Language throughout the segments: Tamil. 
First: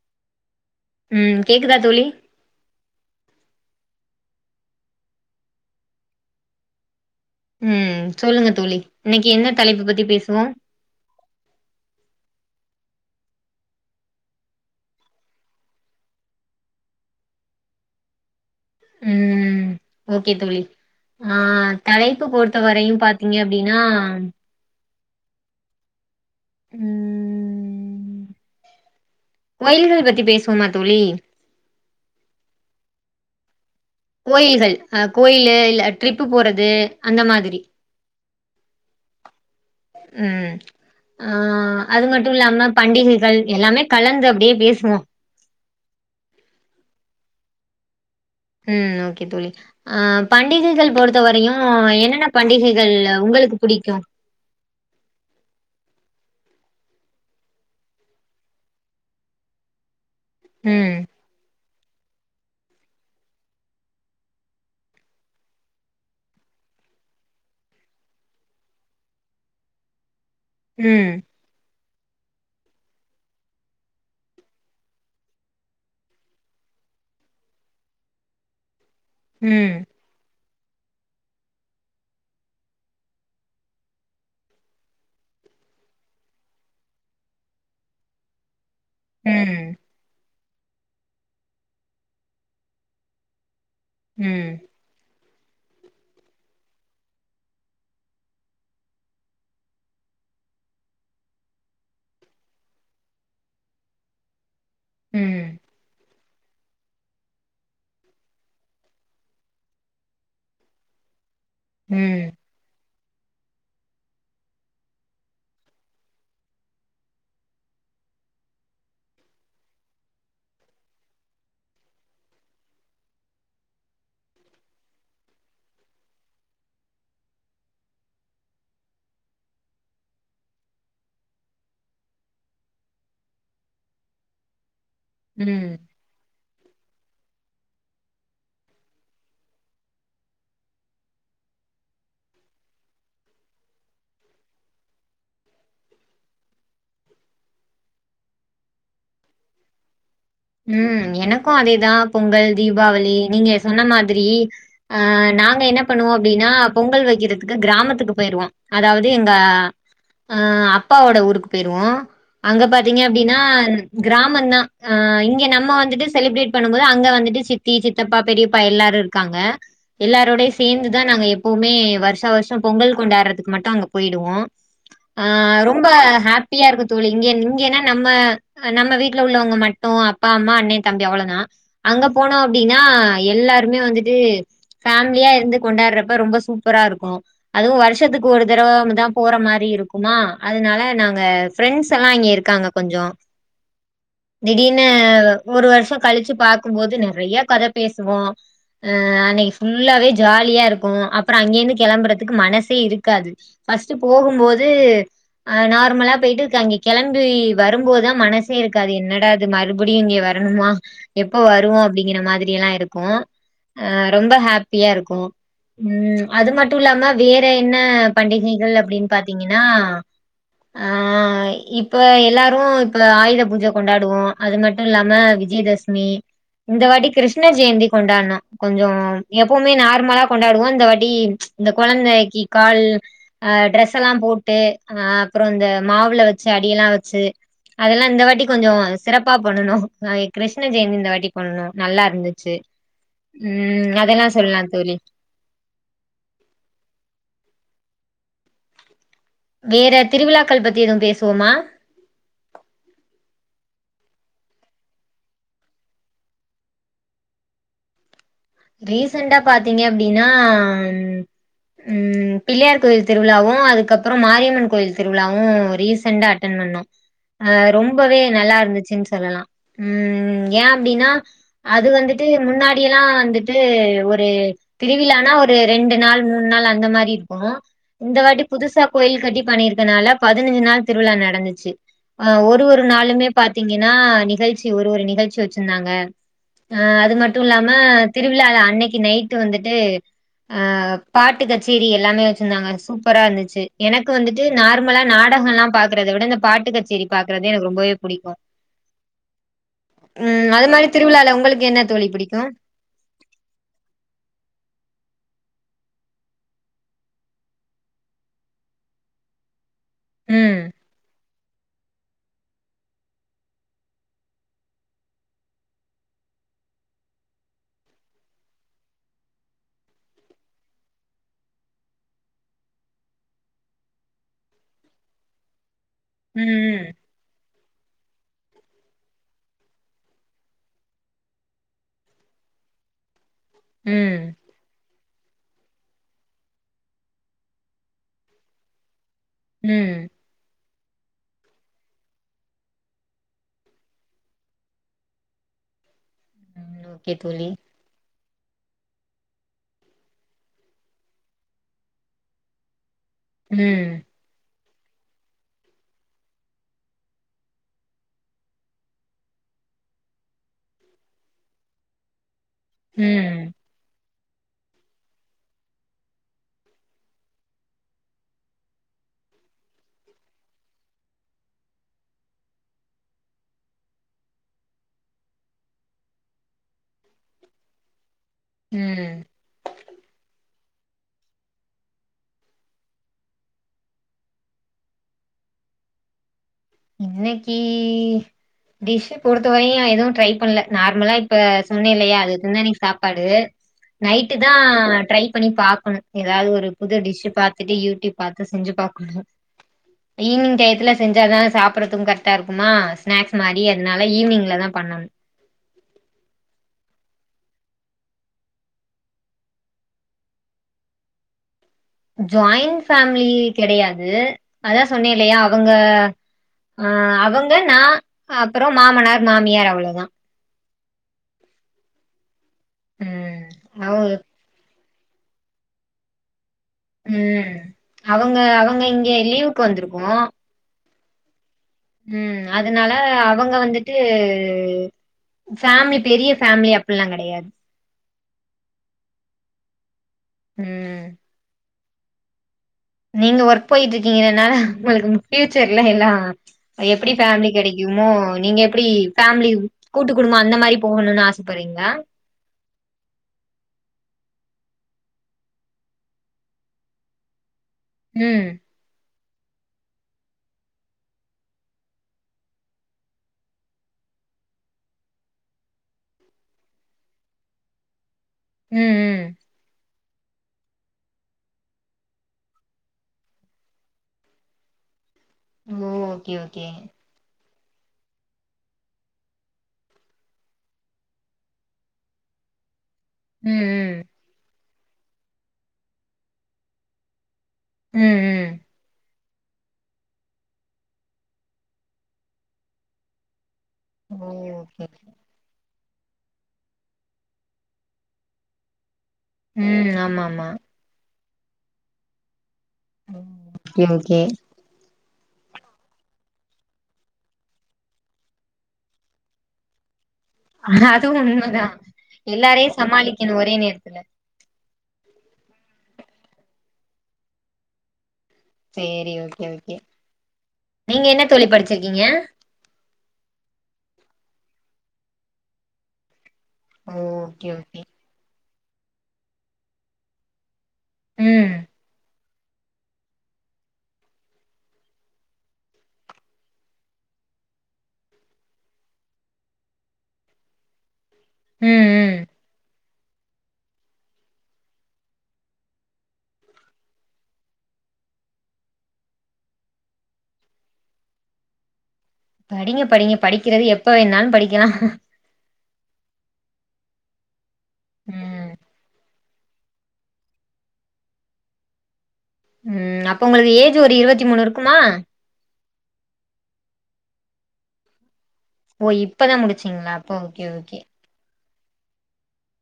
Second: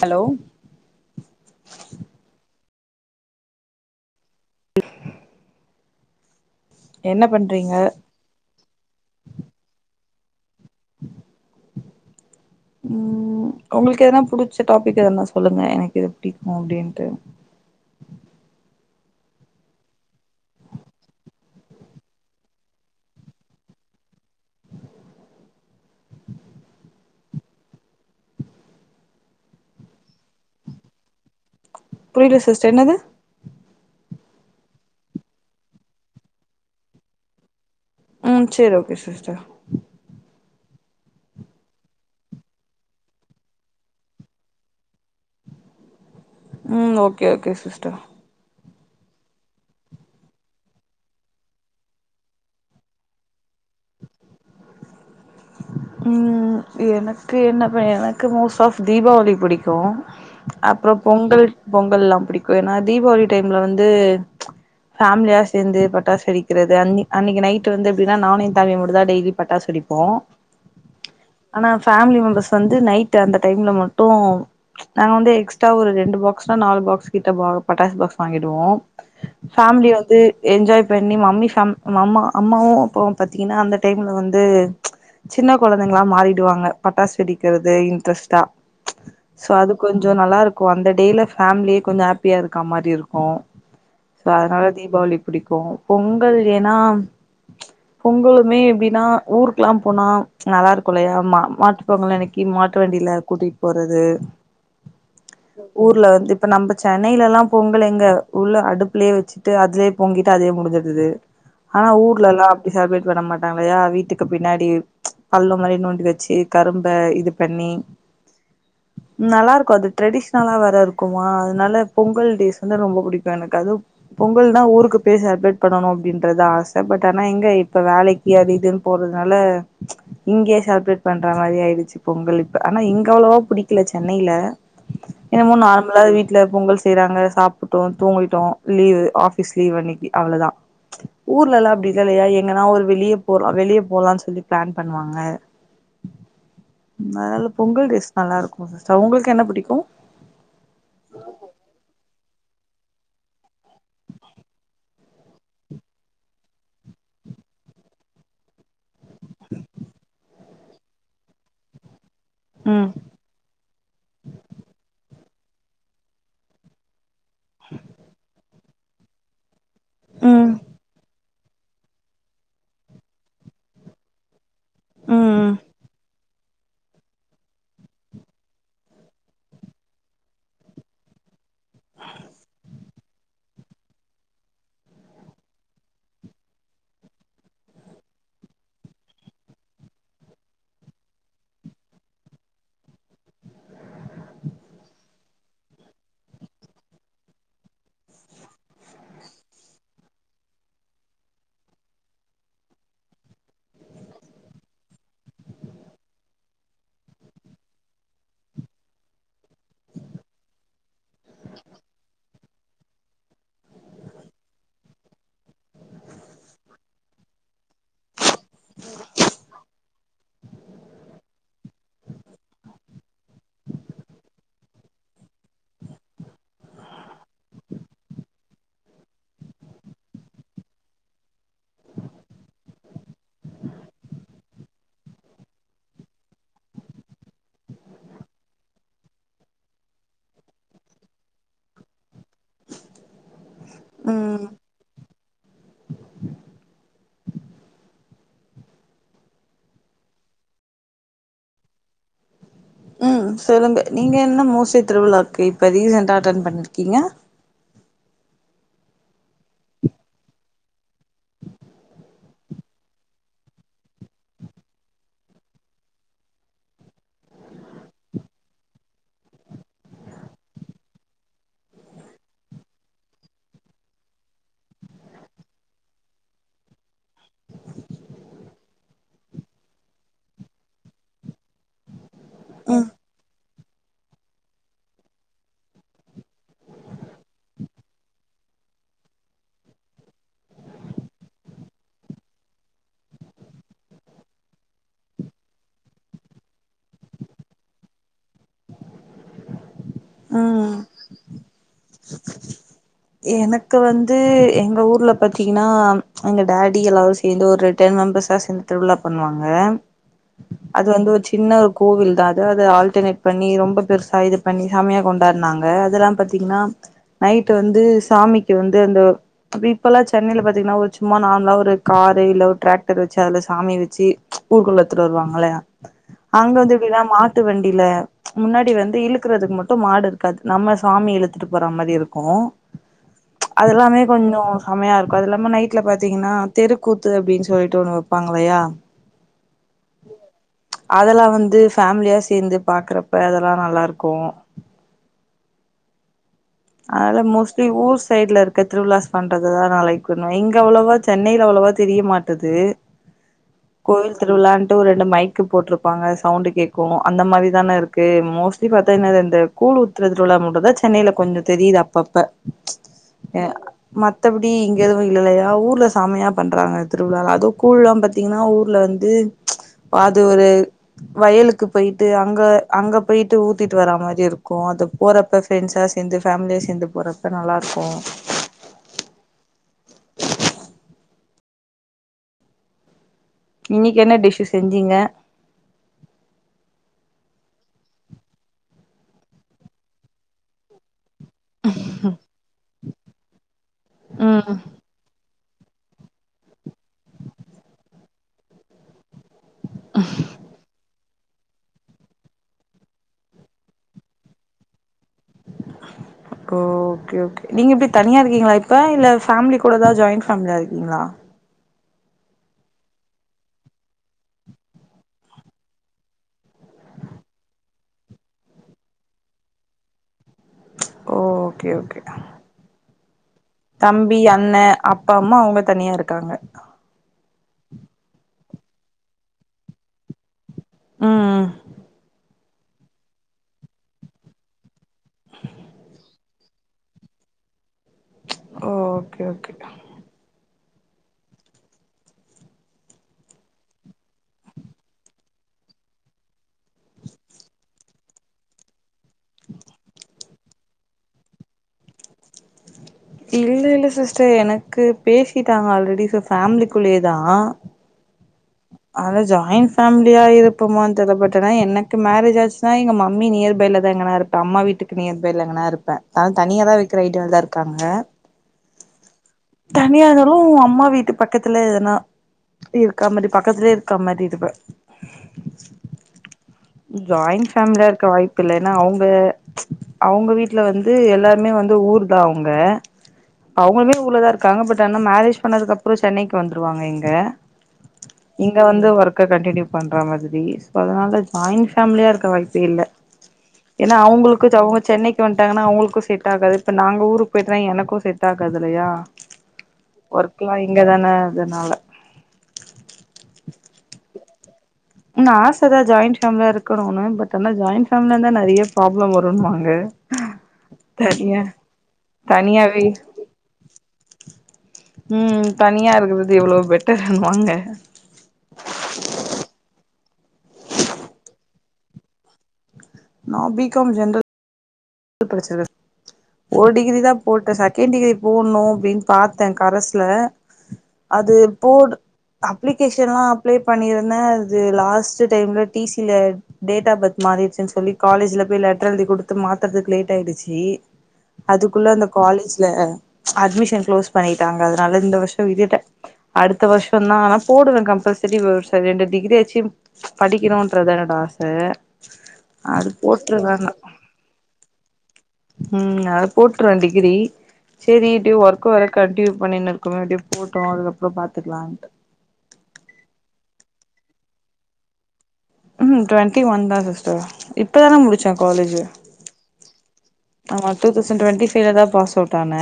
ஹலோ ம் கேக்குதா தோழி [unintelligible] என்ன பண்றீங்க ம் சொல்லுங்க தோழி இன்னைக்கு என்ன தலைப்பு பத்தி பேசுவோ உ உம் உங்களுக்கு எதுனா புடிச்ச டாபிக் எதனா சொல்லுங்க எனக்கு இது பிடிக்கு அப்படின்ட்டு ம் ஓகே தோழி ஆ தலைப்பு பொருத்த வரையு பாத்தீங்க அப்டின்னா கோயில்கள் பத்தி பேசுவோமா தோழி புரியல சிஸ்டர் என்னது கோயில்கள்ஹ கோயிலு இல்ல ட்ரிப்பு போறது அந்த மாதிரி ம் சேரி ஓகே சிஸ்டர் ம் ஆ அது மட்டு இல்லாம பண்டிகைகள் எல்லாமே கலந்து அப்டியே பேசுவோ ம் ஓகே ஓகே சிஸ்டர் ம் ஓகே தோழி ஆ பண்டிகைகள் பொறுத்த வரயு என்னென்ன பண்டிகைகள் ஒங்களுக்கு புடிக்கு ம் எனக்கு என்ன ப எனக்கு மோஸ் ஆஃப் தீபாவளி புடிக்கு அப்றோ ம் பொங்கல் பொங்கல்லா புடிக்கு ஏன்னா தீவாளி டைம்ல வந்து ஃபாம்லியா சேந்து பட்டாசு வெடிக்றது அன் அன்னிக் நைட்டு வந்து எப்டின்னா நானு எ தம்பியு மட்டுந்தா டெய்லி பட்டாசு வெடிப்போ ம் ஆனா ஃபேம்லி மெம்பர்ஸ் வந்து நைட் அந்த டைம்ல மட்டு நாங்க வந்து எக்ஸ்ட்ரா ஒரு ரெண்டு பாக்ஸ்னா நாலு பாக்ஸ் கிட்ட பட்டாஸ் பாக்ஸ் வாங்கிடுவோ ம் பேம்லி வந் து என்ஜாய் பண்ணி மம்மி ஃபேம் மம்மா அம்மாவு அப்பாவு பாத்தீங்ன்னா அந்த டைம்ல வந்து சின்ன கொழந்தைங்ளா மாறிடுவாங்க பட்டாசு வெடிக்கிறது இன்ட்ரெஸ்ட்டா சோ ம் அது கொஞ்சோ நல்லா இருக்கு அந்த டேல ஃபேமிலியே கொஞ்சோ ஆப்பியா இருக்க மாரி இருக்கு சோ ம் அதனால தீபாவளி பிடிக்கு பொங்கல் ஏன்னா பொங்கலுமே எப்டின்னா ஊருக்ல்லா போனா நல்லா இருக்கு இல்லயா மா மாட்டு பொங்கல் அன்னக்கி மாட்டு வண்டியில கூட்டிட் போறது ம் ஊர்ல வந்து இப்ப நம்ப சென்னையிலல்லா பொங்கல் எங்க உள்ள அடுப்புலயே வச்சுட்டு அதுலயே பொங்கிட்டு அதே முடிஞ்சடுது ஆனா ம் ஊர்லல்லா அப்டி செலிப்ரேட் பண்ண மாட்டாங்கல்லயா வீட்டுக்கு பின்னாடி பள்ளோ மாரி நோண்டி வச்சு கரும்ப இது பண்ணி நல்லாருக்கு அது ட்ரெடிஷ்னலா வேற இருக்குமா அதுனால பொங்கல் டேஸ்ஸு வந்து ரொம்ப புடிக்கு எனக்கு அதுவு பொங்கல்னா ஊருக்கு போய் செலப்ரேட் பண்ணணு அப்டின்றத்தா ஆச பட் ஆனா எங்க இப்ப வேலைக் கு அது இதுன் போறதுனால இங்கயே செலப்ரேட் பண்ற மாரி ஆயிடுச்சு பொங்கல் இப்ப ஆனா இங்க அவ்வளவா புடிக்கல சென்னைல என்னமோ ம் நார்மலா வீட் ல பொங்கல் செய்றாங்க சாப்புட்டோ தூங்கிட்டோ லீவு ஆஃபிஸ் லீவ் அன்னிக்கி அவ்ளோதா ஊர்லலா அப்டி இல்லலயா எங்கனா ஒரு வெளிய போலா வெளிய போலான் சொல்லி பிளான் பண்ணுவாங்க அதுனால பொங்கல் டேஸ் நல்லாருக்கு சிஸ்டர் ஒங்களுக்கு என்ன புடிக்கு ம் எனக்கு அதேதா பொங்கல் தீபாவளி நீங்க சொன்ன மாதிரி அ நாங்க என்ன பண்ணுவோ அப்டினா பொங்கல் வக்கிறதுக்கு கிராமத்துக்கு போயிறுவோ அதாவது எங்க ஆ அப்பாவோட ஊருக்கு போயிருவோ அங்க ம் பாத்தீங்க அப்டின்னா கிராமந் தா ஆ இங்க நம்ம வந்துட்டு செலிப்ரேட் பண்ணும் போது அங்க வந்துட் டு சித்தி சித்தப்பா பெரியப்பா எல்லாரு இருக்காங்க ம் எல்லாரோடயு சேந்துதா நாங்க எப்பவுமே வர்ஷா வர்ஷோ பொங்கல் கொண்டாடுறதுக்கு மட்டு அங்க போயிடுவோ ஆ ம் ரொம்ப ஹாப் பியா இருக்கு தோழி இங்கெ இங்கேனா நம்ம நம்ம வீட்ல உள்ளவங்க மட் டு அப்பா அம்மா அண்ணே தம்பி அவ்ளோதா அங்க போனோ அப்டினா எல்லாருமே வந்துட்டு ஃபேம்லியா இருந்து கொண்டாற்றப்ப ரொம்ப சூப்பரா இருக்கு அதுவு வருஷத்துக்கு ஒரு தடவ வந்து தா போற மாரி இருக்குமா அதுனால நாங்க ஃப்ரெண்ட்ஸ்ல்லா அங்கே இருக்காங்க கொஞ்சோ திடீர்னு ஒரு வருஷோ கழுச்சு பாக்கும்போது நெறைய கத பேசுவோ ஆ அன்னைக்கு ஃபுல்லாவே ஜாலியா இருக்கு அப்பறோ அங்கே இருந்து கெளம்பறதுக்கு மனசே இருக்காது ஃபஸ்ட்டு போகும்போது ஆ நார்மலா போயிட்டு கங்கே கெளம்பி வரும்போதுதா மனசே இருக்காது என்ன டா இது மறுபடியு இங்க வரணுமா எப்ப வருவோ அப்டிங்கிற மாதிரியல்லா இருக்கு ஆ ரொம்ப ஹாப்பியா இருக்கு ம் அது மட்டு இல்லாம வேற என்ன பண்டிகைகள் அப்டின்னு பாத்தீங்கன்னா ஆ இப்ப எல்லாரு இப்ப ஆயுத பூஜ கொண்டாடு டுவோ அது மட்டு இல்லாம விஜயதசமி இந்த வாட்டி கிருஷ்ண ஜெயந்தி கொண்டாட்னோ கொஞ்சோ எப்பவுமே நார்மலா கொண்டாடுவோ இந்த வாட்டி இந்த கொழந்தக்கி கால் அ ட்ரெஸல்லா போட்டு அ அப்பறோ இந்த மாவுல வச்சு அடியெல்லா வச்சு அதல்லா இந்த வாட்டி கொஞ்சோ சிறப்பா பண்ணுனோ நாங்க கிருஷ்ண ஜெயந்தி இந்த வாட்டி பண்ணுனோ நல்லா இருந்துச்சு ம் அதல்லா ம் சொல்லலா தோழி வேற திருவிழாக்கள் பத்தி எதுவு பேசுவோமா ம் சொல்லுங்க நீங்க என்ன மூர்சைட் திருவிழாவுக்கு இப்ப ரீசண்டா அட்டன் பண்ணிருக்கீங்க ரீசன்டா பாத்தீங்க அப்டினா ம் பிள்ளையார் கோயில் திருவிழாவு அதுக்கப்பறோ மாரியம்மன் கோயில் திருவிழாவு ரீசண்டா அட்டன் பண்ணோ அ ரொம்பவே நல்லா இருந்துச்சுன் சொல்லலா ம் ஏ அப்டினா அது வந்துட்டு முன்னாடியெல்லா வந்துட் டு ஒரு திருவிழானா ஒரு ரெண்டு நாள் மூணு நாள் அந்த மாரி இருக்கு இந்த வாட்டி புதுசா கோயில் கட்டி பண்ணியிருக்கனால பதினஞ்சு நாள் திருவிழா நடந்துச்சு ஆ ஒரு ஒரு ம் நாளுமே பாத்தீங்கன்னா நிகழ்ச்சி ஒரு ஒரு நிகழ்ச்சி வச்சிந்தாங்க அ அது மட்டு இல்லாம திருவிழால அன்னைக்கு நைட்டு வந்துட்டு ஆ பாட்டு கச்சேரி எல்லாமே வச்சிருந்தாங்க சூப்பரா இருந்துச்சு எனக்கு வந்துட்டு நார்மலா நாடகல்லா பாக்கறத விட இந்த பாட்டு கச்சேரி பாக்குறது எனக்கு ரொம்பவே புடிக்கு [inaudible] ம் அது மாரி திருவிழால உங்களுக்கு என்ன தோழி புடிக்கும் எனக்கு வந்து எங்க ஊர்ல பாத்தீங்கன்னா எங்க டாடி எல்லாரு சேந்து ஒரு டென் மெம்பர்ஸா சேந்து திருவிழா பண்ணுவாங்க ம் அது வந்து ஒரு சின்ன ஒரு கோவில் தா அது அது ஆல்டர்னேட் பண்ணி ரொம்ப பெருசா இது பண்ணி செமையா கொண்டாட்னாங்க அதெல்லா பாத்தீங்கன்னா நைட்டு வந்து சாமிக்கு வந்து அந்த அப்டி இப்பல்லா சென்னையில பாத்தீங்கன்னா ஒரு சும்மா நார்மலா ஒரு காரு இல்ல ஒரு டிராக்டர் வச்சு அதுல சாமி வச்சு ஊர் குள்ள எத்துட்டு வருவாங்கல்ல அங்க வந்து ம் எப்டின்னா மாட்டு வண்டில முன்னாடி வந்து இழுக்குறதுக்கு மட்டு மாடு இருக்காது நம்ம சாமி இழுத்துட்டு போற மாரி இருக்கூ ம் அதல்லாமே ம் கொஞ்சோ சமையா இருக்கு அது இல்லாம நைட் ல பாத்தீங்கன்னா தெருக்கூத்து அப்டின்னு சொல்லிட்டு ஒண்ணு வப்பாங்கல்லையா ம் அதல்லா வந்து ஃபேமிலியா சேந்து பாக்கறப்ப அதெல்லா நல்லாருக்கு ம். ஓகே அதல்லா தோழி மோஸ்ட்லி ஊர் சைட்ல இரு கத்ருவிலாஸ் பண்றதுதா நா லைக்குனு இங்க அவ்ளவா சென்னையில அவ்ளவா தெரிய மாட்டுது ம் கோய்ல் திருவிழான்ட்டு ஒரு ரெண்டு மைக்கு போட்ருப்பாங்க சவுண்டு கேக்கு அந்த மாரி தான இருக்கு மோஸ்ட்லி பாத்தா என்னது இந்த கூழ் உத்தறது திருவிழா மட்டுதா சென்னையில கொஞ்சோ தெரியுது அப்பப்ப ம் மத்தபடி இங்க எதுவு இல்லல்லையா ஊர்ல சமையா பண்றாங்க திருவிழாலா அதுவு கூழ்லல்லா பாத்தீங்கன்னா ஊர்ல வந்து அது ஒரு வயலுக்கு போயிட்டு அங்க அங்க போயிட்டு ஊத்திட்டு வர மாரி இருக்கு அது போறப்ப ஃப்ரெண்ட்ஸா சேந்து ஃபேமிலியா சேந்து போறப்ப நல்லாருக்கு ம் இன்னைக்கு என்ன டிஷ்ஷு செஞ்சிங்க இன்னைக்கு டிஷ்ஷு பொறுத்த வரையு நா எதுவு ட்ரை பண்ல நார்மலா இப்ப சொன்னே இல்லையா அது [unintelligible] இன்னைக்கு சாப்பாடு நைட்டு ம் தா ட்ரை பண்ணி பாக்கணு எதாவது ஒரு புது டிஷ்ஷு பாத்துட்டு யூடியூப் பாத்து செஞ்சு பாக்குணு ஈவினிங் டயத்துல செஞ்சாதா சாப்பறத்துக்கு கர்ட்டா இருக்குமா ஸ்நாக்ஸ் மாரி அதனால ஈவினிங்ல தா பண்ணணு ஓ ஓகே ஓகே நீங்க எப்டி தனியா இருக்கீங்களா இப்ப இல்ல ஃபேமிலி கூட தா ஜாயிண்ட் ஃபேமிலியா இருக்கீங்களா ஜாயிண்ட் ஃபேமிலி கெடையாது அதா சொன்னே இல்லையா அவங்க ஆ அவங்க நா அப்பறோ மாமனார் மாமியார் அவ்ளோதா ஓ ஓகே ஓகே ம் அவ தம்பி அண்ண அப்பா அம்மா அவுங்க தனியா இருக்காங்க ம் அவுங்க அவுங்க இங்க லீவுக்கு வந்திருக்கோ ம் ம் ம் அதனால அவங்க வந்துட்டு ஃபேமிலி பெரிய ஃபேமிலி அப்புல்லா கடையாது ஓகே ஓகே ம் நீங்க ஒர்க் போய்ட்ருக்கீங்கனால உங்களுக்கு ஃப்யூச்சர்ல எல்லா எப்டி ஃபேமிலி கெடைக்குமோ நீங்க எப்டி ஃபேமிலி கூட்டு குடும்போ அந்தமாரி போகணுனு ஆசப்பறீங்ளா இல்ல இல்ல சிஸ்டர் எனக்கு பேசிட்டாங்க ஆல்ரெடி சோ ஃபேமிலிக்குள்ளயேதா ம் ஆனா ஜாயின் ஃபேமிலியா இருப்போமான் தெர்ல பட் ஆனா எனக்கு மேரேஜ் ஆச்சுன்னா எங்க மம்மி நியர் பைல த எங்கனா இருப்ப அம்மா வீட்டுக்கு நியர் பைல எங்கனா இருப்ப அதா தனியாதா வெக்குற ஐடியாலதா இருகாங்க ம் ம் தனியாருந்தாலு உ அம்மா வீட்டு பக்கத்துல எதனா இருக்கமாரி பக்கத்துலயே இருக்கமாரி இருப்பே ஓ ஓகே ஓகே ஜாய்ன் ஃபேமிலியா இருக்க வாய்ப்பில்ல எனா அவுங்க அவுங்க வீட்ல வந்து எல்லாருமே வந்து ஊர்தா அவுங்க அவுங்களுமே ம் ஊர்லதா இருக்காங்க பட் ஆனா மேரேஜ் பண்ணதுக்கப்றோ சென்னைக்கு வந்துருவாங்க இங்க ம் ம் ம் இங்க வந்து ஒர்க்க கண்டின்யூ பண்ற மாதிரி சோ அதனால ஜாயின் ஃபேமிலியா இருக்க வாய்ப்பே இல்ல எனா ஓ அவுங்களுக்கு அவுங்க ஓகே சென்னைக்கு வந்ட் டாங்கனா அவுங்களுக்கு செட் ஆகாது இப்ப நாங்க ஊருக்கு போய்ட்டோனா எனக்கு செட் ஆகாது இல்லயா ம் ஆமா ஆமா ஒர்க்லா இங்கதான அதனால ஓகே ஓகே என்ன ஆசதா ஜாயின் ஃபேமிலியா இருக்கணுனு பட் ஆனா ஜாயின் ஃபேமிலில இருந்தா நறைய ப்ராப்ளம் வருணுவாங்க ஆ அது உண்மதா எல்லாரையு தனியாவே சமாளிக்கணு ஒரே நேரத்துல ம் தனியா இருக்கறது எவ்ளவோ பெட்டர்னுவாங்க சேரி ஓகே ஓகே நீங்க என்ன தோழி படிச்சிருக்கீங்க நா பி காம் ஜென்ரல் படிச்சது ஒரு டிகிரிதா ஓகே போட்டே ஓகே செகண்ட் டிகிரி போட்ணு அப்டின் பாத்த கரஸ்ல அது ம் போடு அப்ளிகேஷன்லா அப்ளை பண்ணிருந்தே அது லாஸ்ட்டு டைம்ல டி சி யில டேட் ஆப் பர்த் மாறிடுச்சுன் சொல்லி காலேஜ்ல பேய் லெட்டர் எழுதி குடுத்து மாத் தற்துக்கு லேட் ஆய்டுச்சு ம் அதுக்குள்ள அந்த ம் காலேஜ்ல அட்மிஷன் குளோஸ் பண்ணிட்டாங்க அதனால இந்த வர்ஷோ விட்டுட்ட அடுத்த வர்ஷோதா ஆனா போடுவே கம்பல்செரி ரெண்டு டிகிரியாச்சு படிக்கணுன்றத்தா என்னோட ஆச படிங்க அது படிங்க போட்ருவே படிக்கிறது ஆனா எப்ப வேணாலு படிக்கலா ம் அதா போட்ருவே டிகிரி சேரி இப்டியே ஒர்க் ம் ஒர்க்கு வேற கண்டியூ பண்ணினு இருக்கமே அப்டியே போட்டு அதுக்கப்புறோ பாத்துக்கலான்ட்டு ம் அப்ப உங்களுக்கு ஏஜ் ஒரு இருவத்தி மூணு இருக்குமா ம்ஹு டுவெண்டி ஒன்தா சிஸ்டர் இப்பதா நா முடிச் ச காலேஜ் ஓ இப்பதா முடிச்சிங்ளா அப்ப ஓகே ஓகே தௌசண் டுவெண்டி ஃபைலதா பாஸ் அவுட் ஆன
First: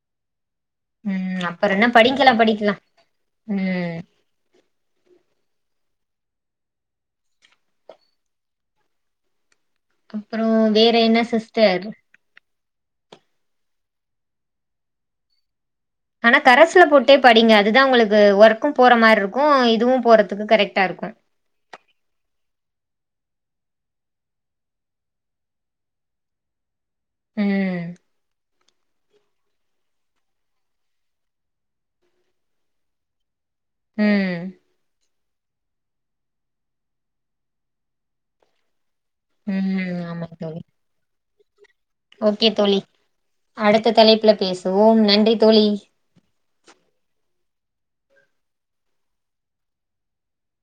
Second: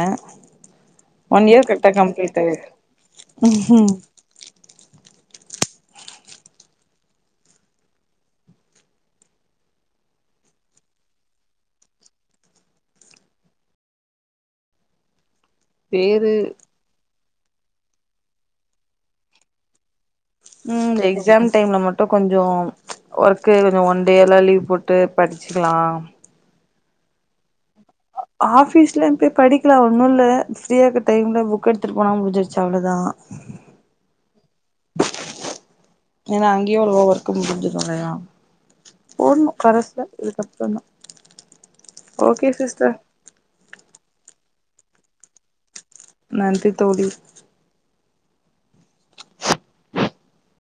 ம் ஒன் இயர் அப்பற என்ன கரெக்ட்டா படிக்கலா கம்ப்ளீட் ஆய்ருக் படிக்கலா ம் அப்பறோ வேற என்ன சிஸ்டர் பேரு ஆனா கரசுல போட்டே படிங்க அதுதா உங்களுக்கு ஒர்க்கு போற மாரி இருக்கு இதுவு போறத் ம் எக்ஸாம் டைம்ல மட் டோ கொஞ்சோ ஒர்க்கு கொஞ்சோ ஒன் டேல்ல லீவ் போட்டு படிச்சுக்கலா ம் ஆஃபீஸ்ல போய் படிக்கலா ஒண்ணுல்ல ஃப்ரீயார்க்க டைம்ல புக் எடுத்துட்டு போனா முடிஞ்சிருச்சு அவ்ளோதா ம் ஏன்னா அங்கேயோ ஒரு ஒ ஒர்க்கு முடிஞ்சுர்ல்லையா போன்ணு ம் கரஸ்ல ஆமா தோழி இதுக்கப்பறம் தா ஓகே சிஸ்டர் அடுத்த தலைப்புல பேசுவோ நன்றி தோழி நன்றி தோழி